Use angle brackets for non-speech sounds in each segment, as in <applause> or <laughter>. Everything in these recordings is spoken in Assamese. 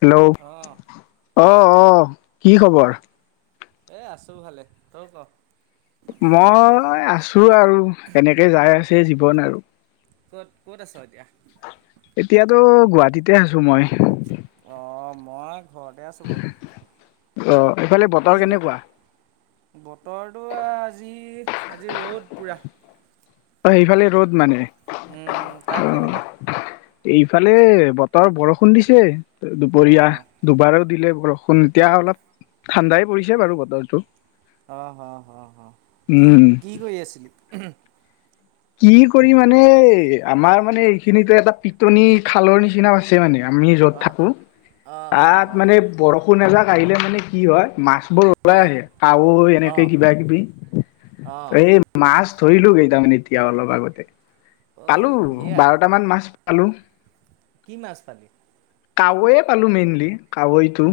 হেল্ল' অ', আহ আহ কি খবৰ? এ আছো ভালে, তই ক? মই আছো আৰু এনেকে যাই আছে জীৱন আৰু। ক'ত ক'ত আছ এতিয়া? এতিয়াতো গুৱাহাটীতে আছো মই। অ', মই ঘৰতে আছোঁ বাৰু। অ', এইফালে বতৰ কি ক কেনেকুৱা? বতৰটো আজি আজি ৰ'দ পুৰা। অ', সেইফালে ৰ'দ মানে। উম, তাত অ', কেনেকুৱা? এইফালে বতৰ বৰষুণ দিছে দুপৰীয়া অ', দুবাৰো দিলে। বৰষুণ এতিয়া অলপ ঠাণ্ডাই পৰিছে বাৰু বতৰটো। আহ হ হ হ কি উম। কি কৰি আছিলি? কি কৰি মানে আমাৰ মানে এইখিনিতো এটা পিটনি খালৰ নিচিনা আছে মানে। আমি য'ত অ', থাকো অ', অ', অ', তাত মানে বৰষু এযাক আহিলে মানে কি হয় মাছ বোৰ ওলাই অ', আহে কাৱৈ এনেকে অ', কিবা কিবি। অ', অ', এই মাছ ধৰিলো কেইটামানে এতিয়া অলপ আগতে। পালো বঢ়িয়া, বাৰটামান মাছ পালো। কি মাছ পালি। কাৱৈয়ে পালো মেইনলি কাৱৈতটো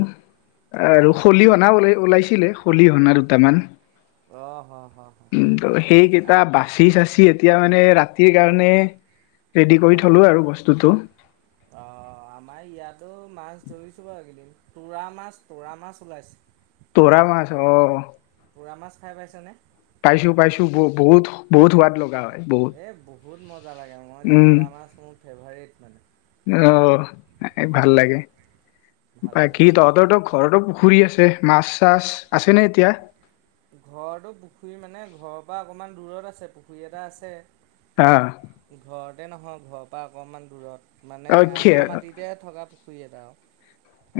আৰু অ', খলিহনা ওল ওলাইছে। খলিহনা দুটামান অ', হ', হ', হ', সেই কিতা আম অ', চাচি কি এতিয়া মানে ৰাতিৰ কাৰণে ৰেডি কৰি অ', থলোঁ আৰু বস্তুটো। ৰিছো তোৰা মাছ তোৰা মাছ ওলাইছে। তৰা মাছ অ'। তৰা মাছ খাই পাইছেনে? পাইছো পাইছো ব বহুত বহুত সোৱাদ লগা হয়। বহুত এই বহুত মজা লাগে মই যে তৰা মাছ মোৰ ফেভাৰট মানে। আহ ভাল উম, লাগে ভাল লাগে অ। বাকীতহতৰ ত ঘৰটো পুখুৰী আছে মাছ চাছ আছে নে এতিয়া? ঘৰতো পুখুৰী মানে ঘৰ অকণমান দূৰত আছে পুখুৰী এটা আছে। আহ। তাতে নহয় ঘৰৰ পৰা অকনমান দূৰত মানে অ', খে আমাৰ মাটিতে থকা পুখুৰী এটা আৰু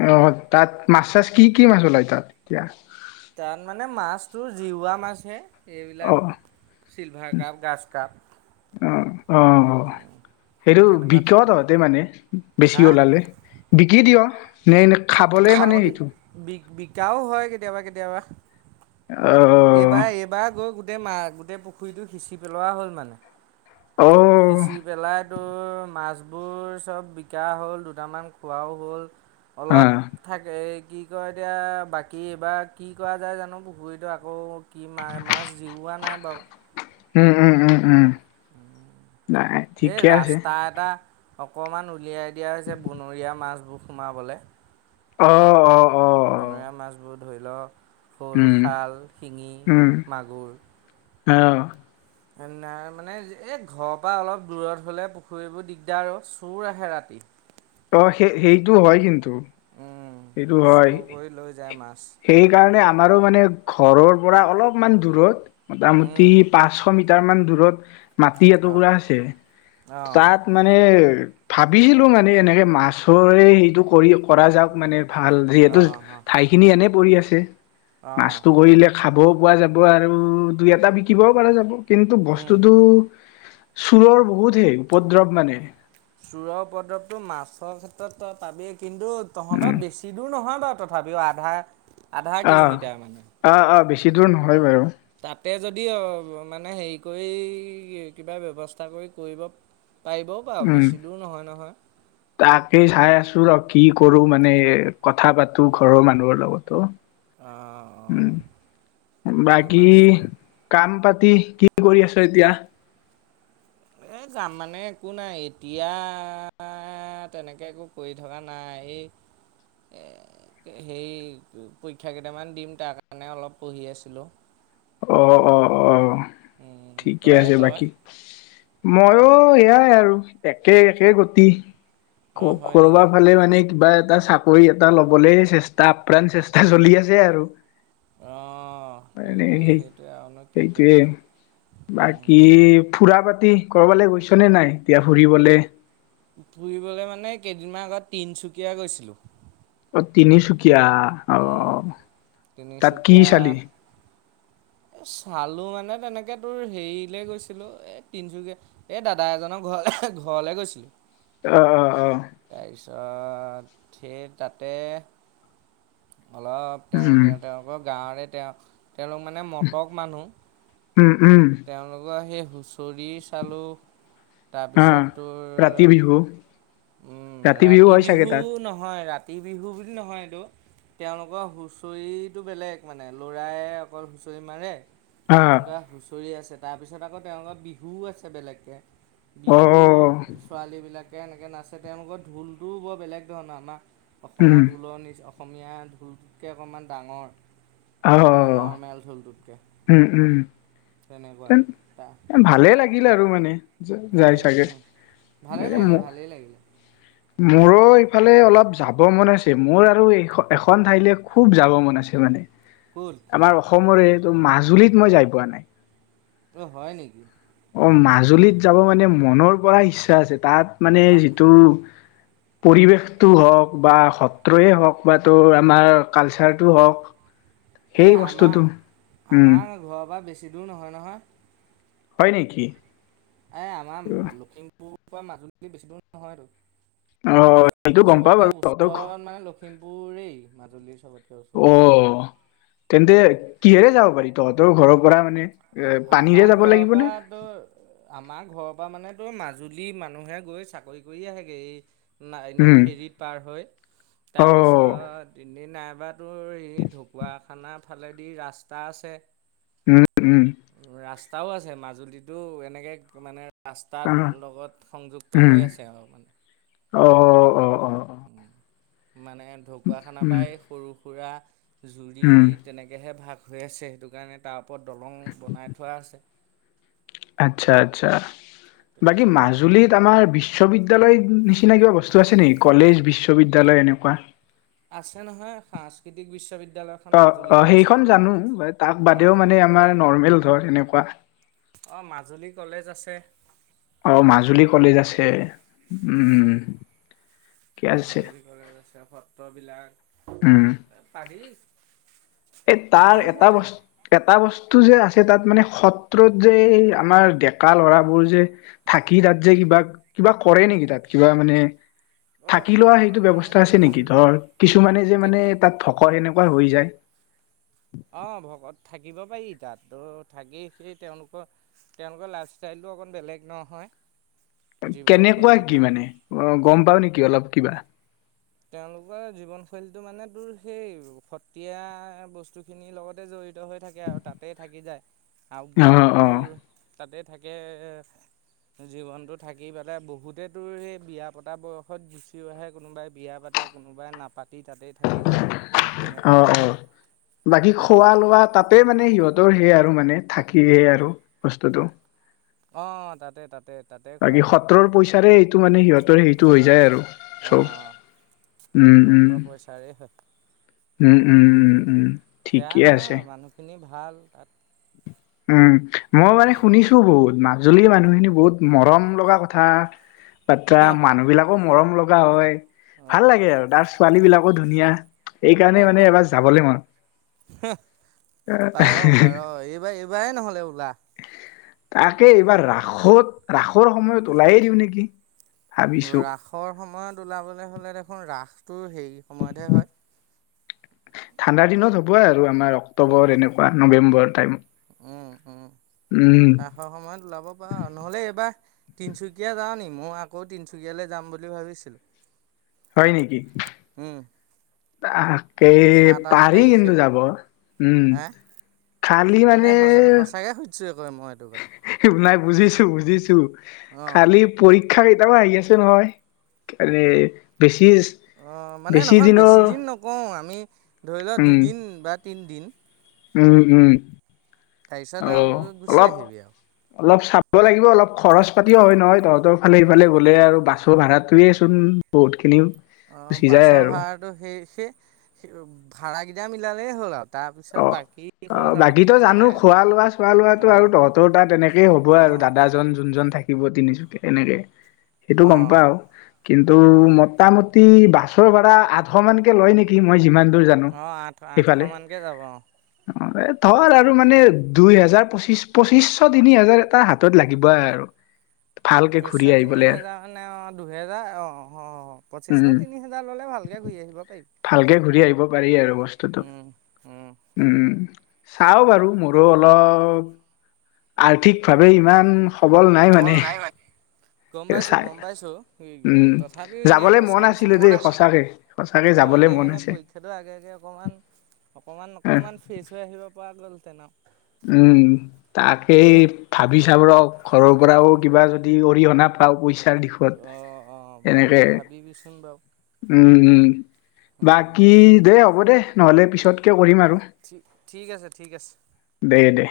আহ তাত মাছ চাছ কি কি মাছ ওলাই তাত এতিয়া। তাত মানে মাছতটো জিওৱা মাছ হে। এইবিলাক অ', চিলভাৰ কাপ গ্ৰাছ কাপ। অ', অ', অ'। সেইটো তেনেকুৱাত বিক তহঁতে মানে বেছি হা ওলালে বিকি দিয় নে এনে খাবলে মানে অ', সেইটো? বি বিকাও হয় কেতিয়াবা কেতিয়াবা। অ', এইবাৰ এইবাৰ গৈ গোট গোটেই মা গোটেই পুখুৰীটো সিচি পেলোৱা হ'ল মানে। অ', সিচি পেলাই তোৰ মাছবোৰ চব বিকা হ'ল দুটামান খোৱাও হ'ল আহ, অলপ এই কি কয় এতিয়া বাকী এইবাৰ কি কৰা যায় জানো পুখুৰীটো আকৌ কি মা মাছ জিওৱোৱা নাই বাৰু। উম, উম, উম, উম নাই এই ঠিকে আছে। ৰাস্তা এটা অকণমান উলিয়াই দিয়া হৈছে বনৰীয়া মাছবোৰ সোমাবলৈ অ অ অ অ', বনৰীয়া মাছবোৰ ধৰি লওক শ'ল উম, শাল শিঙি মাগুৰ অহ মানে এই ঘৰৰ পৰা অলপ দূৰত হ'লে পুখুৰীবোৰ দিগদাৰ আৰু চোৰ আহে ৰাতি অ সেই সেইটো হয় কিন্তু সেইটো হয় চোৰ কৰি লৈ যায় মাছ সেইকাৰণে আমাৰো মানে ঘৰৰ পৰা অলপমান দূৰত মোটামুটি উম, পাঁচশ মিটাৰ মান দূৰত মাটি অহ, এটুকুৰা আছে অহ, তাত মানে ভাবিছিলো মানে এনেকে মাছৰে সেইটো কৰি কৰা যাওক মানে ভাল যিহেতু অহ, ঠাইখিনি এনেই পৰি আছে অহ, মাছটো কৰিলে খাব পোৱা যাব আৰু দুই এটা বিকিবও প যাব কিন্তু উম। বস্তুতটো চোৰৰ বহুত হেই উপদ্ৰৱ মানে চোৰৰ উপ্ৰদ্ৰৱতটো মাছৰ ক্ষেত্ৰত পাবি কিন্তু উম তহঁতৰ বেছি দূৰ নহয় তথাপিও আধাৰ আহ আহ আহ বেছি দূৰ নহয় বাৰু তাতে যদি মানে হেৰি কৰি কিবা ব্যৱস্থা কৰি কৰিব পাৰিবও বাৰু উম বেছি দূৰ নহয় নহয় তাকেই চাই আছো ৰ কি কৰো মানে কথা পাতো ঘৰৰ মানুহৰ লগতো অহ, অহ, তেনেকে বাকি মাছটো কাম প কি কৰি আছ এতিয়া এ যাম মানে একো নাই এতিয়া এ তেনেকে একো কৰি থকা নাই এই সেই পৰীক্ষা কেইটামান দিম তাৰ কাৰণে অলপ পঢ়ি আছিলোঁ অ অ অ ঠিকে তই আছে তই বাকি মইো এয়াই আৰু একে একে গতি অঁ হয় কৰবা নেকি ফালে মানে কিবা এ এটা চাকৰি এটা লবলৈ চেষ্টা আপ্ৰাণ চেষ্টা চলি আছে আৰু আহ মানে সেইটোৱে সেই সেইটোৱে আৰুনো কি সেইটোৱে কৰিবি বাকী ফুৰা পাতি কৰবালৈ গৈছনেে নাই এতিয়া ফুৰিবলে ফুৰিবলৈ মানে কেইদিনমান আগত তিনচুকীয়া গৈছিলো অ তিনিচুকীয়া অ তাত কি চালি এ চালো মানে তেনেকে তোৰ হেৰিলে গৈছিলো এ তিনচুকীয়া এই দাদা এজনক ঘৰ ঘৰলে গৈছিলো অ অ অ তাৰপিছত সেই তাতে অলপ তেওঁ উম সিহ তেওঁলোকৰ গাঁৱৰে তেওঁ তেওঁলোক মানে মটক মানুহ উম উম তেওঁলোকৰ সেই হুঁচৰি চালো অ তাৰপিছত ৰাতি বিহু তোৰ ৰাতি হয় চাগে বিহু তাত নহয় ৰাতি ৰাতি বিহু বুলি নহয় এইটো তেওঁলোকৰ হুচৰিটো বেলেগ মানে লৰায় অকল হুচৰি মাৰে আহ এনেকুৱা হুঁচৰি আছে তাৰ পিছত আকৌ তেওঁলোকৰ বিহুও আছে বেলেগকে অ অ বিহুত ছোৱালীবিলাক এনেকৈ নাচে তেওঁলোকৰ ঢোলটোও বৰ বেলেগ ধৰণৰ আমাৰ উম অসমৰ ঢোলৰ নি অসমীয়া ঢোলটোতকৈ অকণমান ডাঙৰ আহ মানে নৰ্মেল ঢোলটোতকৈ উম উম তেনেকুৱা তা ভালে লাগিল আৰু মানে যে যাই চাগে ভালেই মনেকে লাগিলে ভালেই লাগিলে মোৰো ইফালে অলপ যাব মন আছে মোৰ আৰু এখন ঠাইলে খুব যাব মন আছে মানে ক'ত আমাৰ অসমৰেটো মাজুলীত মই যাই পোৱা নাই। অ, হয় নেকি? অ, মাজুলীত যাব মানে মনৰ পৰা ইচ্ছা আছে তাত মানে মা যিটো পৰিৱেশটো হওক বা সত্ৰই হওক বা ত আমাৰ কালচাৰটো হওক এই সেই বস্তুটো আমাৰ উম আমাৰ ঘৰৰ পৰা বেছি দূৰ নহয় - নহয়। হয় নেকি। এ আমাৰ লখিমপুৰ পৰা মাজুলী বেছি দূৰ অ নহয়তো সেইটো গম পাও চবতীয়া বাৰু তহঁতৰ ঘ ওচৰত মানে লখিমপুৰেই মাজুলীৰ চবতাৰ ওচৰত অ, তেন্তে উম কিহেৰে যাব পাৰি তহতৰ ঘৰৰ পৰা মানে এ পানীৰে আমাৰ যাব ঘৰৰ লাগিব ন। পৰা তোৰ আমাৰ ঘৰৰ পৰা মানে ত, মাজুলী মানুহে গৈ চাকৰি কৰি আহেগৈ ন এনেই উম ফেৰীত পাৰ হয় অ তাৰপিছত। এনে নাইবা তোৰ এই ঢকুৱাখানাৰ ফালেদি ৰাস্তা আছে। উম - উম। ৰাস্তাও আছে মাজুলীতো এনেকে মানে ৰাস্তাৰ অ লগত সংযুক্ত উম হৈ আছে আৰু মানে। অ- অ - অ - অ। উম মানে ঢকুৱাখানাৰ উম পৰাই সৰু সুৰা জুৰি উম তেনেকেহে ভাগ। হৈ আছে সেইটো কাৰণে তাৰ ওপৰত দলং বনাই থোৱা আছে। আচ্ছা আচ্ছা বাকী তেনেকে পাৰ হ'ব মাজুলীত আমাৰ বিশ্ববিদ্যয়ালয় নি চিন কিবা বস্তু আছে নেকি কলেজ বিশ্ববিদ্যালয় এনেকুৱা আছে নহয় সাংস্কৃতিক বিশ্ববিদ্যালয়। অ - অ সেইখন জানো তাক অ বাদেও মানে আমাৰ নৰ্মেল ধৰ এনেকুৱা অ, মাজুলী কলেজ আছে। অ, মাজুলী কলেজ আছে। উম, কি আছে। মাজুলী কলেজ আছে সত্ৰবিলাক উম পাৰি এই তাৰ ভাল এটা হয় বস জেগা এটা বস্তু যে আছে। তাত মানে সত্ৰত যে আমাৰ ডেকা লৰাবোৰ যে থাকি তাত যে কিবা কিবা কৰে নেকি তাত কিবা মানে অ থাকি লোৱা সত্ৰত সেইটো মানে ব্যয়ৱস্থা তোৰ আছে নেকি ধৰ কিছুমানে যে কেত মানে তাত ভকৰ এনেকুৱা পাৰ হৈ যায়। অ, ভকত থাকিব পাৰি তাতো থাকি সেই তেওলোকৰ তেওলোকৰ লাইফষ্টাইলতটো অকণ বেলেগ নহয়। কেনেকুৱা জীৱনশৈলীটো কি মানে গম পাও নেকি অলপ কিবা? তেওলোকৰ জীৱনশৈলীতটো মানে তোৰ সেই সতীয়া বস্তু খিনিৰ লগতে জঢ়িত। হৈ থাকে আৰু তাতেই থাকি যায় আৰু অ বহুত অ দৰ তাতে থাকে জীৱনতটো থাকি পেলাই বহুতেতো সেই বিয়া পতা বয়সত গুচিহে কোনোবাই বিয়া পাতে কোনোবাই নাপাতি তাতেই থাকি যায়। অ তেনেকুৱা - অ থাকে বাকী খোৱা লোৱা তাতে মানে সিহতৰ সেয় আৰু আৰু মানে থাকিে আৰু বস্তুটো অ, তাতে - তাতে। তাতে খোৱা বাকী লোৱা সত্ৰৰ পইচাৰে এইটো মানে সিহতৰ সেইটো হৈ অঁ যায় আৰু অঁ চব। অঁ সেইটো উম উম সত্তৰ পইচাৰে উম - উম - উম - উম বেয়া ঠিকেই নহয় আছে। মানুহখিনি ভাল তাত। উম, মই মানে উম শুনিছো বহুত মাছ মাজুলী মানুহখিনি বহুত মৰম লগা কথা বাতা অ মানুহ বিলাকো মৰম লগা হয় অ ভাল লাগে আৰু তাৰ ছোৱালী বিলাকো ধুনীয়া সেইকাৰণে মানে এবাৰ যাবলৈ ম আৰু লাহ তাকে এইবাৰ ৰাসত ৰাসৰ সময়ত ওলাইে দিওঁ নেকি ভাবিছো ৰাসৰ সময়ত ওলাবলৈ হ'লে দেখোন ৰাসটো হেৰি সময়তহে হয় ঠাণ্ডাৰ দিনত হ'ব আৰু আমাৰ উম অক্টোবৰ এনেকুৱা নৱেম্বৰ টাইমত উম উম উম আশৰ সময়ত ওলাব পাৰা নহ'লে এইবাৰ তিনিচুকীয়া যা নি মই আকৌ তিনিচুকীয়ালৈ যাম বুলি ভাবিছিলোঁ হয় নেকি উম তাকে এই সাত আঠ পাৰি তাৰিখে কিন্তু যাব উম হা খালী মানে সঁচা সঁচাকৈ সুধিছোঁ আকৌ মই এইটো কথা নাই বুজিছোঁ বুজিছোঁ অঁ খালি প শিক্ষা কেইটাও আহি আছে নহয় এনে বেছি অ মানে বেছি নহয় দিনৰ বেছিদিন নকওঁ আমি ধৰি লোৱা উম দুদিন বা তিনিদিন উম উম তাৰপিছত অ গুচি অলপ আহিবি আৰু অলপ চ দিব লাগিব অলপ খৰচ পাতিও হয় নহয় তহঁতৰ ফালে সফালে গলে আৰু বাছো ভাড়াত তাকোৱেচোন বহুতখিনি অ বাছৰ ভাড়াটো সেই সেই ভাড়াকেইটা মিলালেই হ'ল আৰু তাৰপিছত অ বাকী অ খৰচা পাতি বাকীতো কথা জানো নাই খোৱা তাত লোৱা চোৱা লোৱাাতটো আৰু অঁ তহঁতৰ তাত তেনেকেই হ'ব আৰু অঁ দাদাজন যোনজন থাকে থাকিব তিনিচুকীয়া এনেকে সেইটো গম অঁ পা আৰু কিন্তু অঁ মোটামুটি বাছৰ ভাৰা আঠশ মানকে লয় নেকি মই যিমান দূৰ জানো অঁ আঠ সেইফালে অ <unintelligible> ধৰ আৰু মানে দুই হোজাৰ পঁচিছ পঁচিশ তিনি হোজাৰ এটা হাতত লাগিবই আৰু ভালকে ঘূৰি পইচা তিনি আহিবলে আৰু হেজাৰ নে অ দুহেজাৰ অ অ উম পঁচিছশ তিনি হেজাৰ ললে ভালকে আহিবা পাই তে ঘূৰি আহিব পাৰি আৰু বস্তুটো উম উম চাওঁ বাৰু মোৰো অলপ আৰ্থিক ভাৱে ইমান সবল নাই মানে গম সেইটো পাইছো চাই গম পাইছো উম তথাপিও এনে যাবলে এবাৰ মন আছিলে চাবিচোন দেই সঁচাকে সঁচাকে অ যাবলে এনেই মন মানে আছে পৰীক্ষাটো আগে আগে অকণমান অকণমান অকণমান ফ্ৰেছ হৈ আহিব পৰা গ'লহেতেন আৰু উম তাকেই ভাবি চাব ৰ ঘৰৰ পৰাও কিবা যদি অৰিহণা পাওঁ পইচাৰ দিশত অ অ ভাবি এনেকে ভাবিবিচোন বাৰু উম উম বাকী দেেই হ'ব দে নহলে পিছতকে কৰিম আৰু ঠিক আছে ঠিক আছে দে দে